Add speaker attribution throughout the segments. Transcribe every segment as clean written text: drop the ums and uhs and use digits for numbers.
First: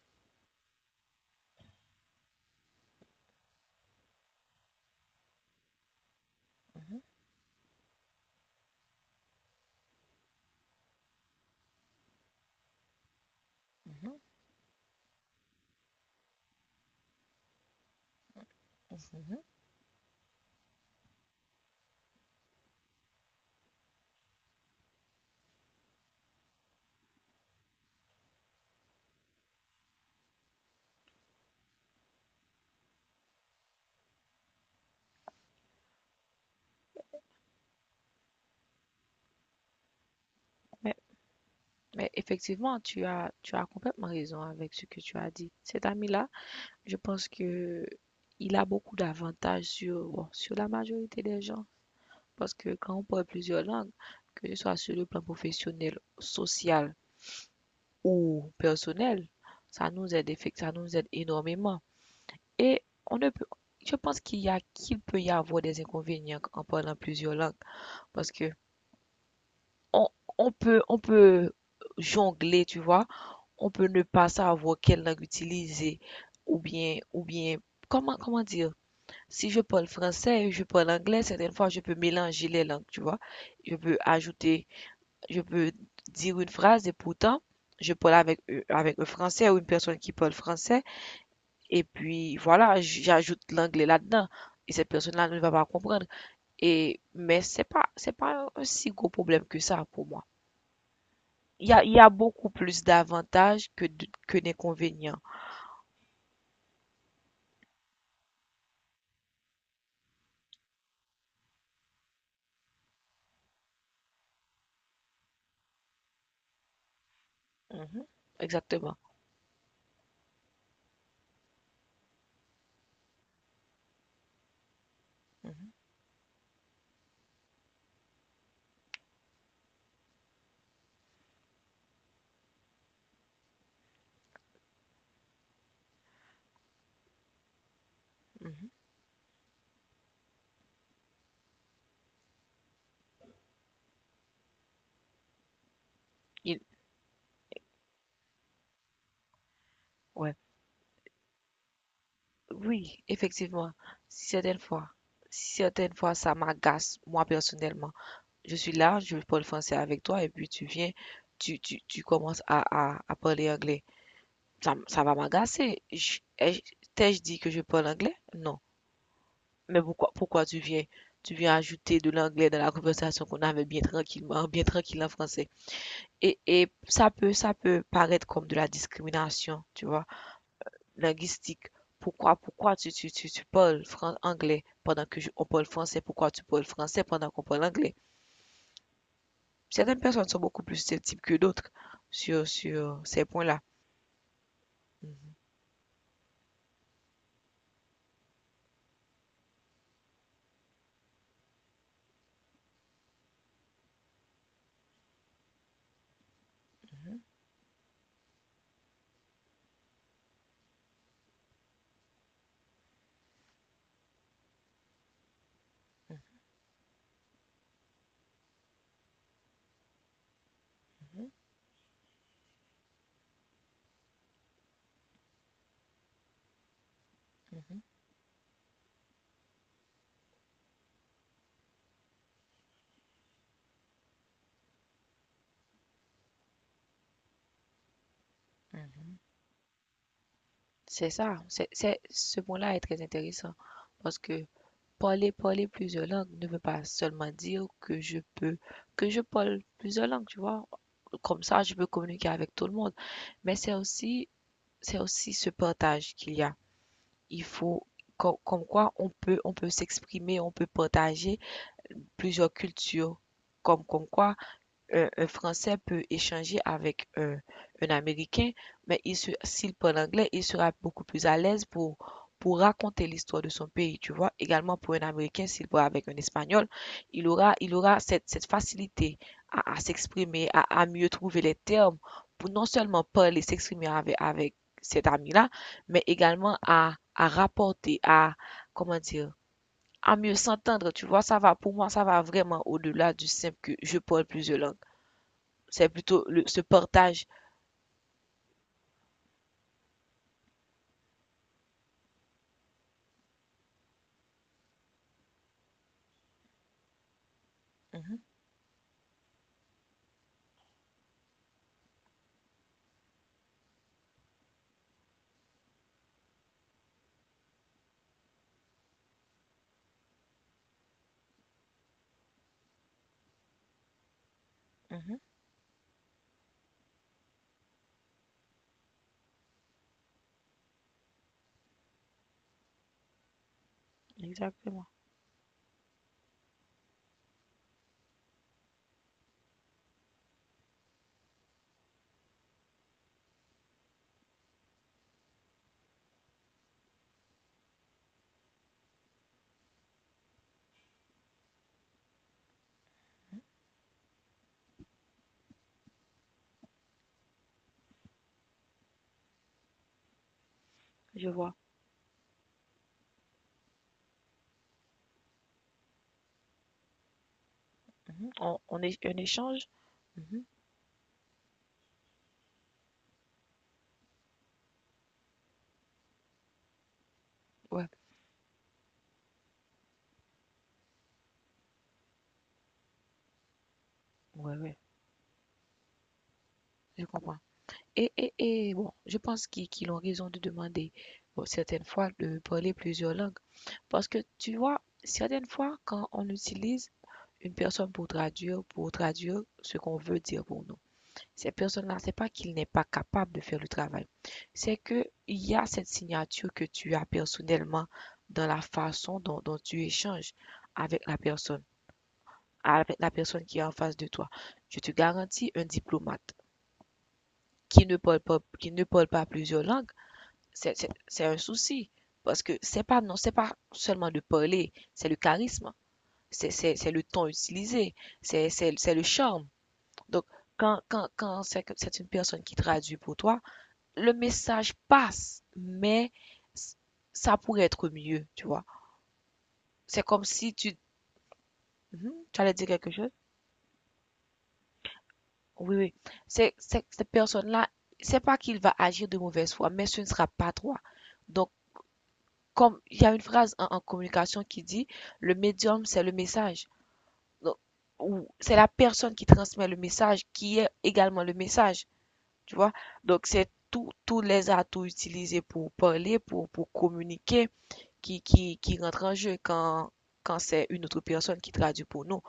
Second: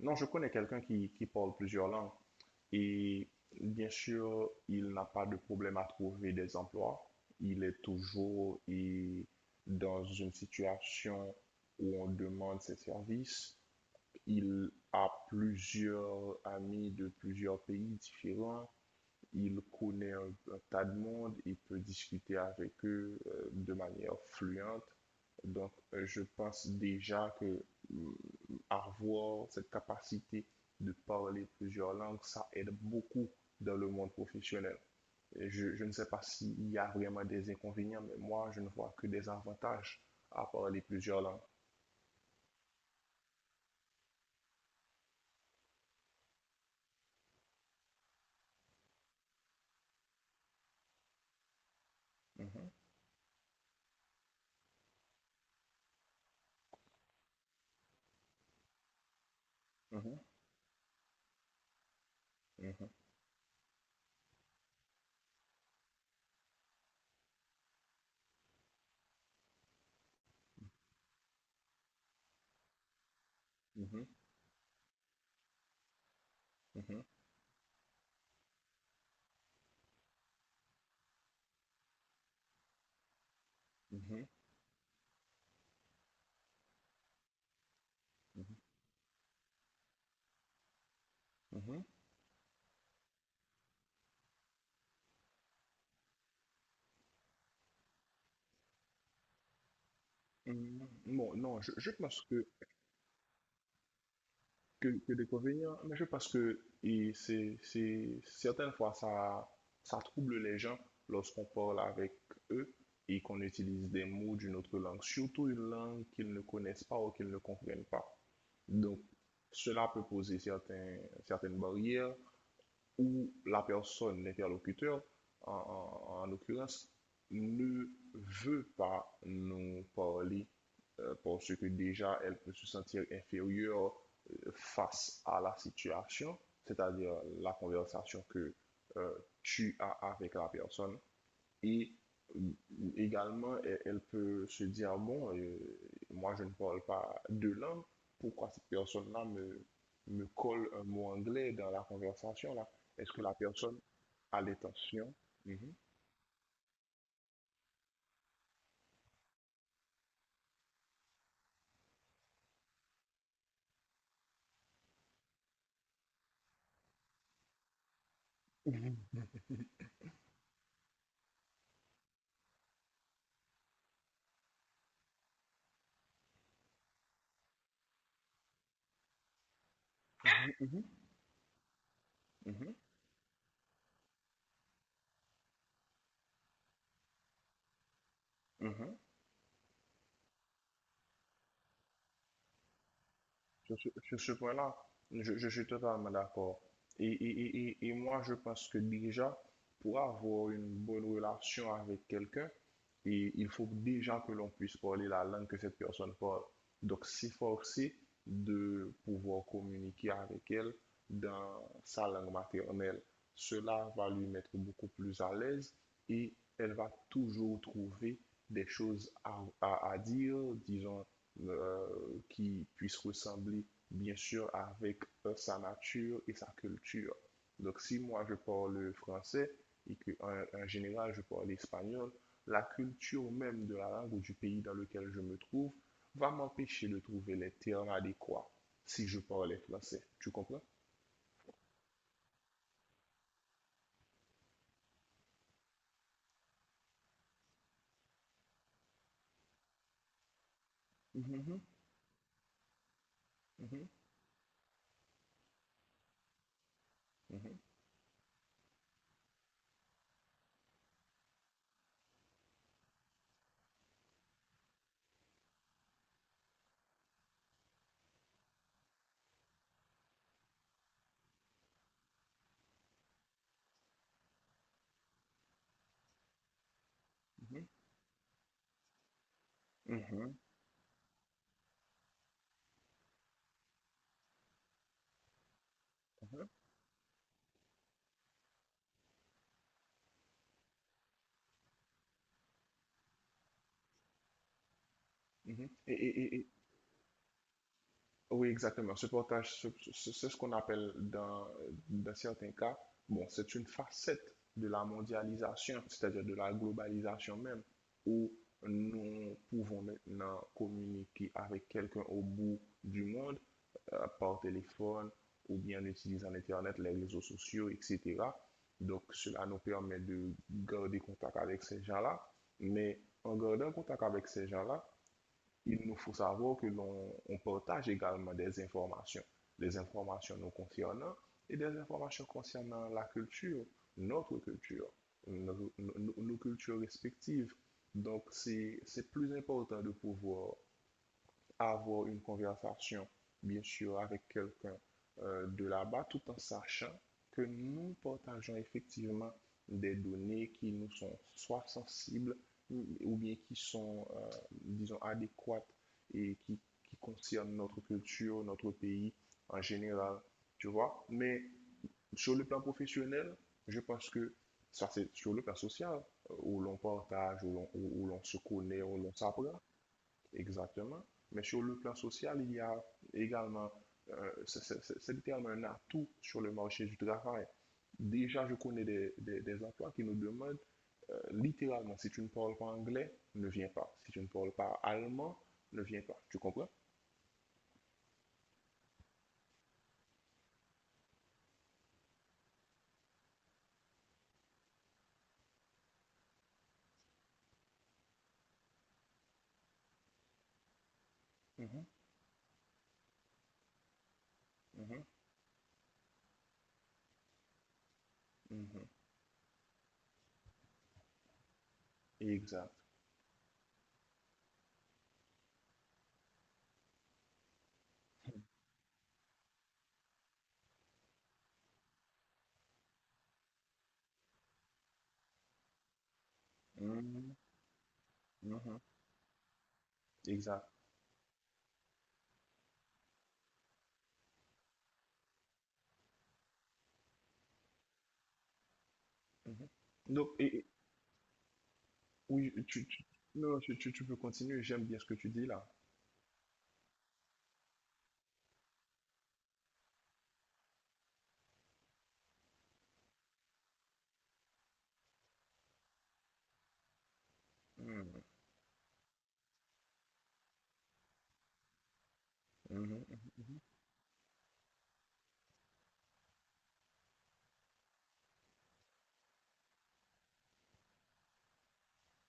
Speaker 1: Non, je connais quelqu'un qui parle plusieurs langues et bien sûr, il n'a pas de problème à trouver des
Speaker 2: Mhm,
Speaker 1: emplois. Il est toujours et, dans une situation où on demande ses services.
Speaker 2: mhm,
Speaker 1: Il a plusieurs amis de plusieurs pays différents.
Speaker 2: mhm.
Speaker 1: Il connaît un tas de monde, il peut discuter avec eux de manière fluente. Donc, je pense déjà que mm, avoir cette capacité de parler plusieurs langues, ça aide beaucoup dans le monde professionnel. Et je ne sais pas s'il y a vraiment des inconvénients, mais moi, je ne vois que des avantages à parler
Speaker 2: Mais,
Speaker 1: plusieurs langues.
Speaker 2: mais effectivement, tu as complètement raison avec ce que tu as dit. Cet ami-là, je pense que il a beaucoup d'avantages sur, bon, sur la majorité des gens. Parce
Speaker 1: Mhm,
Speaker 2: que quand on parle plusieurs langues, que ce soit sur le plan professionnel, social ou personnel, ça nous
Speaker 1: mhm,
Speaker 2: aide, effect- ça nous aide énormément. Et on ne peut, je pense qu'il peut y avoir des inconvénients en parlant plusieurs langues. Parce que on, on peut jongler, tu vois. On peut
Speaker 1: mhm,
Speaker 2: ne pas savoir quelle langue utiliser ou bien,
Speaker 1: mhm,
Speaker 2: comment dire? Si je parle français je parle anglais, certaines fois, je peux mélanger les langues, tu vois. Je peux
Speaker 1: mhm,
Speaker 2: ajouter, je peux dire une phrase et pourtant, je parle avec,
Speaker 1: mhm,
Speaker 2: euh, avec un français ou une personne qui parle français
Speaker 1: mhm,
Speaker 2: et
Speaker 1: mhm,
Speaker 2: puis voilà, j'ajoute l'anglais là-dedans. Et cette personne-là ne va pas comprendre. Et, mais c'est pas, un si gros problème que ça pour moi.
Speaker 1: mhm. Bon, non,
Speaker 2: Il y
Speaker 1: je,
Speaker 2: a,
Speaker 1: je
Speaker 2: il y a
Speaker 1: pense
Speaker 2: beaucoup plus d'avantages que que
Speaker 1: que
Speaker 2: d'inconvénients.
Speaker 1: d'inconvénients, mais je pense que et c'est certaines fois, ça trouble les gens lorsqu'on parle avec eux et qu'on utilise des mots d'une autre langue, surtout une langue qu'ils ne connaissent pas ou qu'ils ne comprennent pas.
Speaker 2: Mhm. Exactement.
Speaker 1: Donc, cela peut poser certains, certaines barrières où la personne, l'interlocuteur, en,
Speaker 2: Mhm,
Speaker 1: en- en l'occurrence, ne veut pas nous parler parce que déjà elle peut se sentir inférieure face à la situation, c'est-à-dire la conversation que
Speaker 2: mhm.
Speaker 1: euh, tu as avec la personne et euh, également, elle peut se dire, ah bon, moi je ne
Speaker 2: Il-
Speaker 1: parle pas deux langues, pourquoi cette personne-là me
Speaker 2: ouais.
Speaker 1: colle un mot anglais dans la conversation là?
Speaker 2: Oui,
Speaker 1: Est-ce que la
Speaker 2: effectivement.
Speaker 1: personne a
Speaker 2: Certaines fois,
Speaker 1: l'intention? Mhm,
Speaker 2: certaines fois, ça m'agace, moi personnellement. Je suis là, je parle français avec toi, et puis tu viens, tu commences à parler anglais. Ça va m'agacer. T'ai-je dit que je parle anglais? Non.
Speaker 1: mhm,
Speaker 2: Mais pourquoi tu viens ajouter de l'anglais dans la conversation qu'on avait bien tranquillement, bien tranquille en français? Et ça peut paraître comme de la discrimination, tu vois,
Speaker 1: mhm, mhm,
Speaker 2: linguistique. Pourquoi,
Speaker 1: mhm,
Speaker 2: pourquoi tu parles anglais pendant que on parle français? Pourquoi tu parles français pendant qu'on parle anglais?
Speaker 1: mhm.
Speaker 2: Certaines personnes sont beaucoup plus susceptibles que d'autres sur ces points-là.
Speaker 1: Sur ce point-là,
Speaker 2: Mhm,
Speaker 1: je suis totalement d'accord. Et moi, je pense que déjà, pour avoir une bonne relation avec quelqu'un, et il faut déjà que l'on puisse parler la langue que cette personne parle. Donc, s'efforcer de pouvoir communiquer avec elle dans sa langue maternelle. Cela va lui mettre beaucoup plus à l'aise et elle va toujours trouver des choses à dire, disons, euh, qui puisse ressembler, bien sûr, avec sa nature et sa culture.
Speaker 2: mhm,
Speaker 1: Donc, si moi je parle français et que en, général je parle espagnol, la culture même de la langue ou du pays dans lequel je me trouve va m'empêcher de trouver les termes adéquats si
Speaker 2: mhm.
Speaker 1: je parle français. Tu comprends?
Speaker 2: C'est ça. Ce point-là est très intéressant parce que parler plusieurs langues ne veut pas seulement dire que je parle plusieurs langues, tu vois? Comme
Speaker 1: Mhm,
Speaker 2: ça, je peux communiquer avec tout le monde. Mais c'est
Speaker 1: mhm,
Speaker 2: aussi ce partage qu'il y a. Il
Speaker 1: mhm,
Speaker 2: faut comme quoi on peut s'exprimer, on peut partager plusieurs cultures. Comme quoi un Français peut échanger avec un Américain, mais s'il parle anglais, il sera beaucoup plus à l'aise pour raconter l'histoire de son pays, tu vois. Également pour un Américain, s'il parle avec un Espagnol, il aura,
Speaker 1: mhm,
Speaker 2: il aura cette, cette facilité à, à
Speaker 1: mhm,
Speaker 2: s'exprimer, à mieux trouver les termes pour non seulement parler, s'exprimer avec cet ami-là, mais
Speaker 1: mhm,
Speaker 2: également à rapporter, à, comment dire, à mieux s'entendre, tu vois, ça va, pour moi, ça va vraiment au-delà du simple que je parle plusieurs langues.
Speaker 1: mhm.
Speaker 2: C'est plutôt le,
Speaker 1: Et-
Speaker 2: ce partage.
Speaker 1: oui, exactement. Ce portage, ce- ce- c'est ce qu'on appelle dans, dans certains cas, bon, c'est une facette de la mondialisation, c'est-à-dire de la globalisation même,
Speaker 2: Mhm,
Speaker 1: où nous pouvons maintenant communiquer avec quelqu'un au bout du monde par téléphone ou bien en utilisant l'Internet, les réseaux sociaux, etc. Donc, cela nous permet de garder contact avec ces gens-là, mais en gardant contact avec ces gens-là,
Speaker 2: mhm,
Speaker 1: il nous faut savoir que l'on on partage également des informations nous concernant et des informations concernant la culture, notre
Speaker 2: exactement,
Speaker 1: culture, nos cultures respectives. Donc, c'est plus important de pouvoir avoir une conversation, bien sûr, avec quelqu'un de là-bas, tout en sachant que nous partageons effectivement des données qui nous sont soit sensibles ou bien qui sont, disons, adéquates et qui concernent notre culture, notre pays en général, tu vois.
Speaker 2: je
Speaker 1: Mais
Speaker 2: vois.
Speaker 1: sur le plan professionnel, je pense que ça, c'est sur le plan social, où l'on partage, où l'on
Speaker 2: Mhm.
Speaker 1: se
Speaker 2: On,
Speaker 1: connaît,
Speaker 2: on
Speaker 1: où
Speaker 2: est
Speaker 1: l'on
Speaker 2: un
Speaker 1: s'apprend.
Speaker 2: échange. Mhm,
Speaker 1: Exactement. Mais sur le plan social, il y a également, littéralement un atout sur le marché du travail.
Speaker 2: ouais,
Speaker 1: Déjà, je connais des emplois qui nous demandent littéralement, si tu ne parles pas anglais, ne viens pas. Si tu ne parles
Speaker 2: ouais, ouais,
Speaker 1: pas allemand, ne viens pas. Tu comprends?
Speaker 2: je comprends. Et bon, je pense qu'ils ont raison de demander, bon, certaines fois, de parler plusieurs langues. Parce que tu vois, certaines fois, quand on utilise une personne pour traduire ce qu'on veut dire pour nous. Ces
Speaker 1: Mhm,
Speaker 2: personnes-là, c'est pas qu'ils n'est pas capable de faire le travail. C'est
Speaker 1: mhm,
Speaker 2: que il y a cette signature que tu as personnellement dans la
Speaker 1: mhm.
Speaker 2: façon dont tu échanges avec la personne,
Speaker 1: Exact.
Speaker 2: avec la personne qui est en face de toi. Je te garantis, un diplomate qui ne parle pas plusieurs langues, c'est un souci. Parce que c'est pas, non, c'est pas seulement de parler, c'est le charisme, c'est le ton
Speaker 1: Mhm,
Speaker 2: utilisé, c'est c'est-
Speaker 1: mhm.
Speaker 2: c'est le charme. Donc,
Speaker 1: Exact.
Speaker 2: quand c'est une personne qui traduit pour toi, le message passe, mais ça pourrait être mieux, tu vois.
Speaker 1: Mhm.
Speaker 2: C'est comme
Speaker 1: Donc,
Speaker 2: si
Speaker 1: et-
Speaker 2: tu. Mhm, tu allais
Speaker 1: oui,
Speaker 2: dire quelque chose?
Speaker 1: non, tu peux continuer. J'aime bien ce que tu dis là.
Speaker 2: Oui, oui. Cette personne-là, c'est pas qu'il va agir de mauvaise foi, mais ce ne sera pas toi. Donc, comme il y a une phrase en communication qui dit, le médium, c'est le message. Donc,
Speaker 1: Mhm,
Speaker 2: c'est la personne qui transmet le message, qui est également le message, tu vois. Donc,
Speaker 1: mhm.
Speaker 2: c'est tous les atouts utilisés pour parler, pour communiquer qui rentre en jeu quand c'est une autre personne qui traduit pour nous.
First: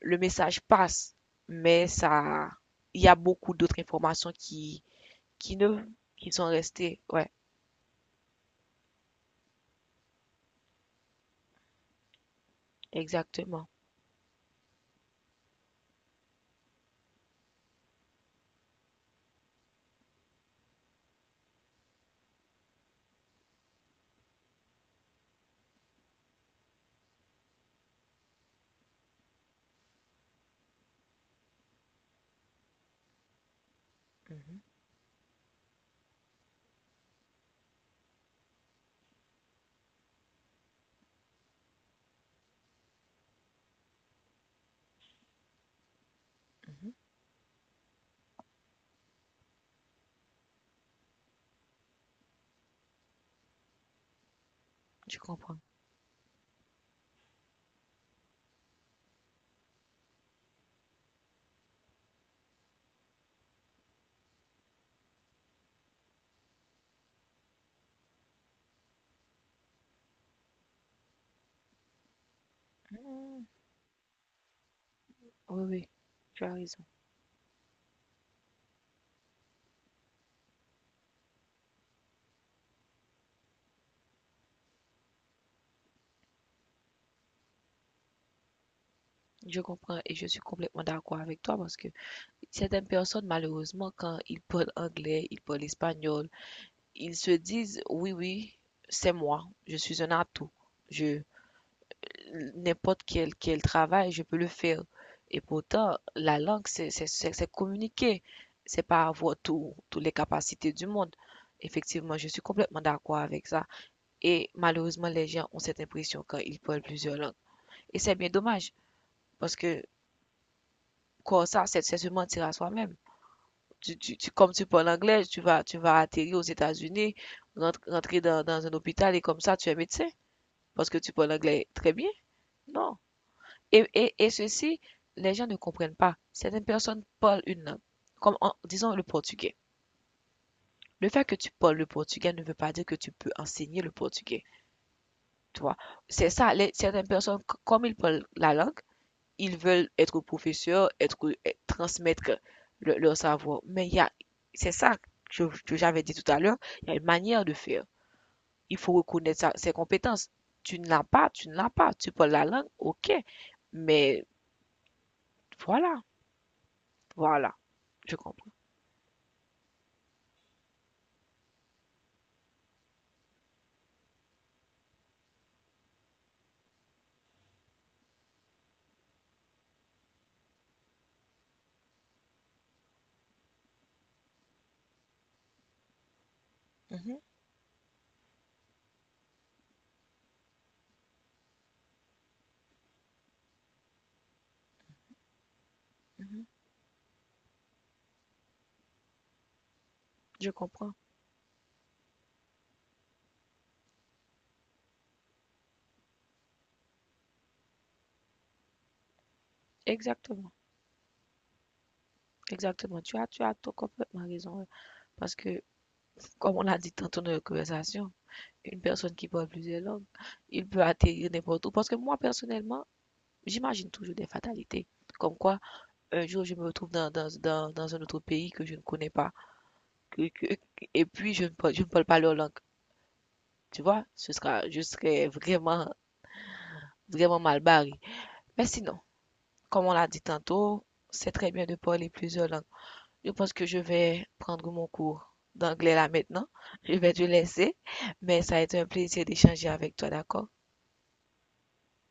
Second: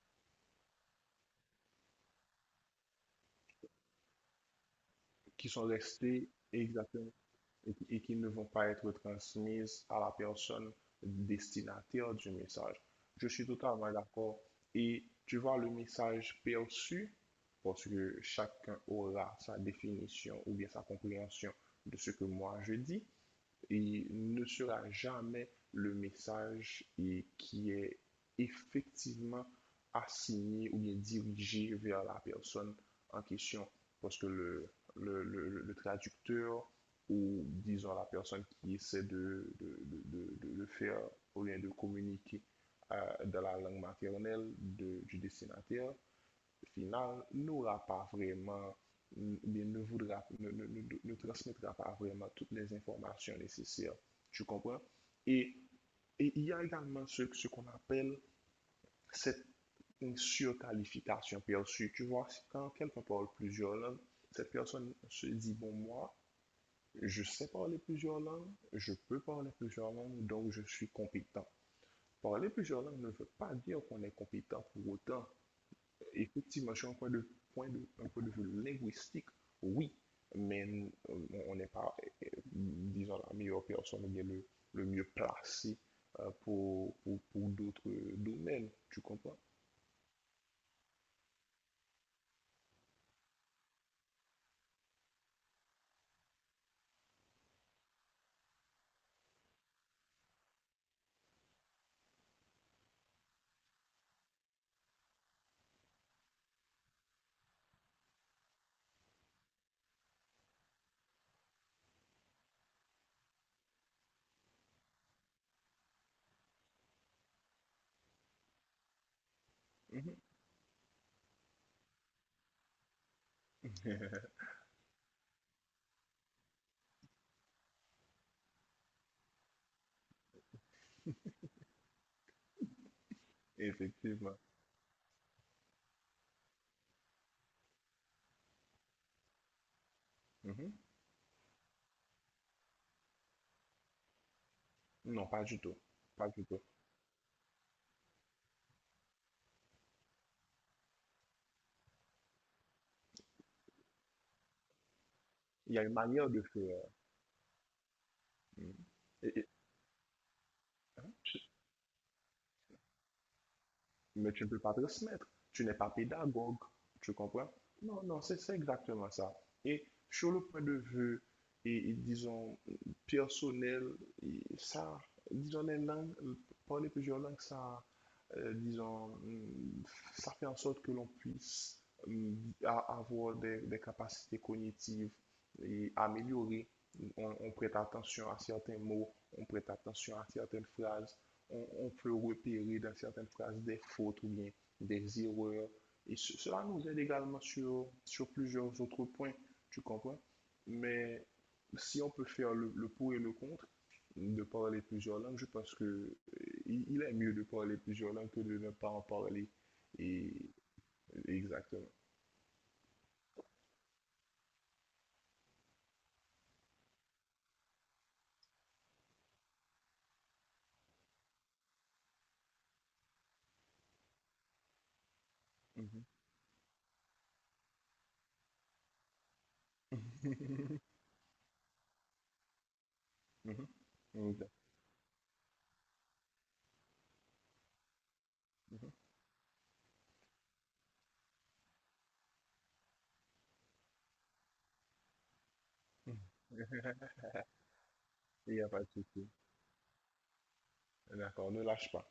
Speaker 2: Le message passe, mais ça, il y a beaucoup d'autres informations
Speaker 1: Qui
Speaker 2: qui
Speaker 1: sont
Speaker 2: ne,
Speaker 1: restés
Speaker 2: qui sont restées.
Speaker 1: exactement.
Speaker 2: Ouais,
Speaker 1: Et qui ne vont pas être transmises à la personne destinataire du message. Je suis
Speaker 2: exactement.
Speaker 1: totalement d'accord. Et tu vois, le message perçu, parce que chacun aura sa définition ou bien sa compréhension de ce que moi je dis, il ne sera jamais le message et qui est effectivement assigné ou bien dirigé vers la personne en question. Parce que
Speaker 2: Mhm,
Speaker 1: le traducteur ou disons la personne qui essaie de faire ou bien de communiquer euh, dans la langue maternelle de- du destinataire
Speaker 2: mhm.
Speaker 1: final n'aura pas vraiment, bien, ne, voudra, ne transmettra pas vraiment toutes les informations nécessaires. Tu comprends?
Speaker 2: Je
Speaker 1: Et,
Speaker 2: comprends.
Speaker 1: et il y a également ce qu'on appelle cette surqualification perçue. Tu vois, si quand quelqu'un parle plusieurs langues, cette personne se dit, bon, moi, je sais parler plusieurs langues, je peux parler plusieurs langues, donc je suis compétent. Parler plusieurs langues ne veut
Speaker 2: Mhm.
Speaker 1: pas dire qu'on est compétent pour autant.
Speaker 2: Oui, oui, tu as
Speaker 1: Effectivement,
Speaker 2: raison.
Speaker 1: sur un point de vue linguistique, oui, mais on n'est pas, disons, la meilleure personne ou bien le mieux placé pour d'autres domaines, tu comprends?
Speaker 2: Je comprends et je suis complètement d'accord avec toi parce que certaines personnes, malheureusement, quand ils parlent anglais, ils parlent espagnol, ils se disent, oui, oui, c'est moi, je suis un atout. Je, n'importe quel travail, je peux le faire. Et pourtant, la langue, c'est communiquer. C'est pas avoir toutes les capacités du monde. Effectivement, je suis complètement d'accord avec ça. Et malheureusement, les gens ont cette impression quand ils parlent plusieurs langues. Et c'est bien dommage, parce que
Speaker 1: Mhm.
Speaker 2: comme ça, c'est se mentir à soi-même. Tu, tu, tu- comme tu parles anglais, tu vas, atterrir aux États-Unis, rentrer dans un hôpital et comme ça, tu es médecin, parce que tu parles anglais très bien. Non. Et
Speaker 1: Effectivement.
Speaker 2: ceci, les gens ne comprennent pas. Certaines personnes parlent une langue, comme en, disons le portugais.
Speaker 1: Mhm.
Speaker 2: Le fait que tu parles le portugais ne veut pas dire que tu peux enseigner le portugais.
Speaker 1: Non, pas du
Speaker 2: Tu vois,
Speaker 1: tout. Pas
Speaker 2: c'est
Speaker 1: du
Speaker 2: ça.
Speaker 1: tout.
Speaker 2: Certaines personnes, comme ils parlent la langue, ils veulent être professeurs, transmettre leur savoir. Mais il y a, c'est ça que,
Speaker 1: Il
Speaker 2: que
Speaker 1: y a une
Speaker 2: j'avais dit
Speaker 1: manière
Speaker 2: tout à
Speaker 1: de
Speaker 2: l'heure,
Speaker 1: faire.
Speaker 2: il y a une manière de faire.
Speaker 1: Mhm.
Speaker 2: Il faut reconnaître
Speaker 1: Et-
Speaker 2: ses compétences. Tu ne l'as pas, tu ne l'as pas. Tu parles la langue, ok. Mais
Speaker 1: mais tu ne peux pas transmettre. Tu n'es pas
Speaker 2: voilà,
Speaker 1: pédagogue. Tu comprends?
Speaker 2: voilà,
Speaker 1: Non,
Speaker 2: je
Speaker 1: non, c'est
Speaker 2: comprends.
Speaker 1: c'est exactement ça. Et sur le point de vue, disons, personnel, et ça, disons, les langues, parler plusieurs langues, ça, disons, ça fait en sorte que l'on puisse hum, a- avoir des capacités cognitives et améliorées.
Speaker 2: Mhm,
Speaker 1: On prête attention à certains mots, on prête attention à certaines phrases, on peut repérer dans certaines phrases des fautes ou bien des erreurs. Et ce-
Speaker 2: mhm.
Speaker 1: cela nous aide également sur, sur plusieurs autres points, tu comprends?
Speaker 2: Je comprends.
Speaker 1: Mais si on peut faire le pour et le contre de parler plusieurs langues, je pense que il est mieux de parler plusieurs langues que de ne pas en parler. Et
Speaker 2: Exactement.
Speaker 1: exactement.
Speaker 2: Exactement. Tu as tout complètement raison. Ouais. Parce que, comme on l'a dit tantôt dans la conversation, une personne qui parle plusieurs langues, il peut atterrir n'importe où. Parce que moi, personnellement, j'imagine toujours des fatalités. Comme quoi,
Speaker 1: Mhm.
Speaker 2: un jour, je me retrouve dans un autre pays que je ne connais pas. que- que-
Speaker 1: Mhm.
Speaker 2: et puis, je ne parle pas leur langue. Tu vois, ce
Speaker 1: Mhm.
Speaker 2: sera, je serais vraiment, vraiment mal barré. Mais sinon, comme on l'a dit tantôt, c'est très bien de parler plusieurs langues. Je pense que je vais prendre mon cours d'anglais là
Speaker 1: Mhm.
Speaker 2: maintenant. Je vais te laisser, mais
Speaker 1: Il
Speaker 2: ça a
Speaker 1: n'y a
Speaker 2: été
Speaker 1: pas
Speaker 2: un
Speaker 1: de
Speaker 2: plaisir
Speaker 1: souci.
Speaker 2: d'échanger avec toi, d'accord?
Speaker 1: D'accord, ne lâche pas.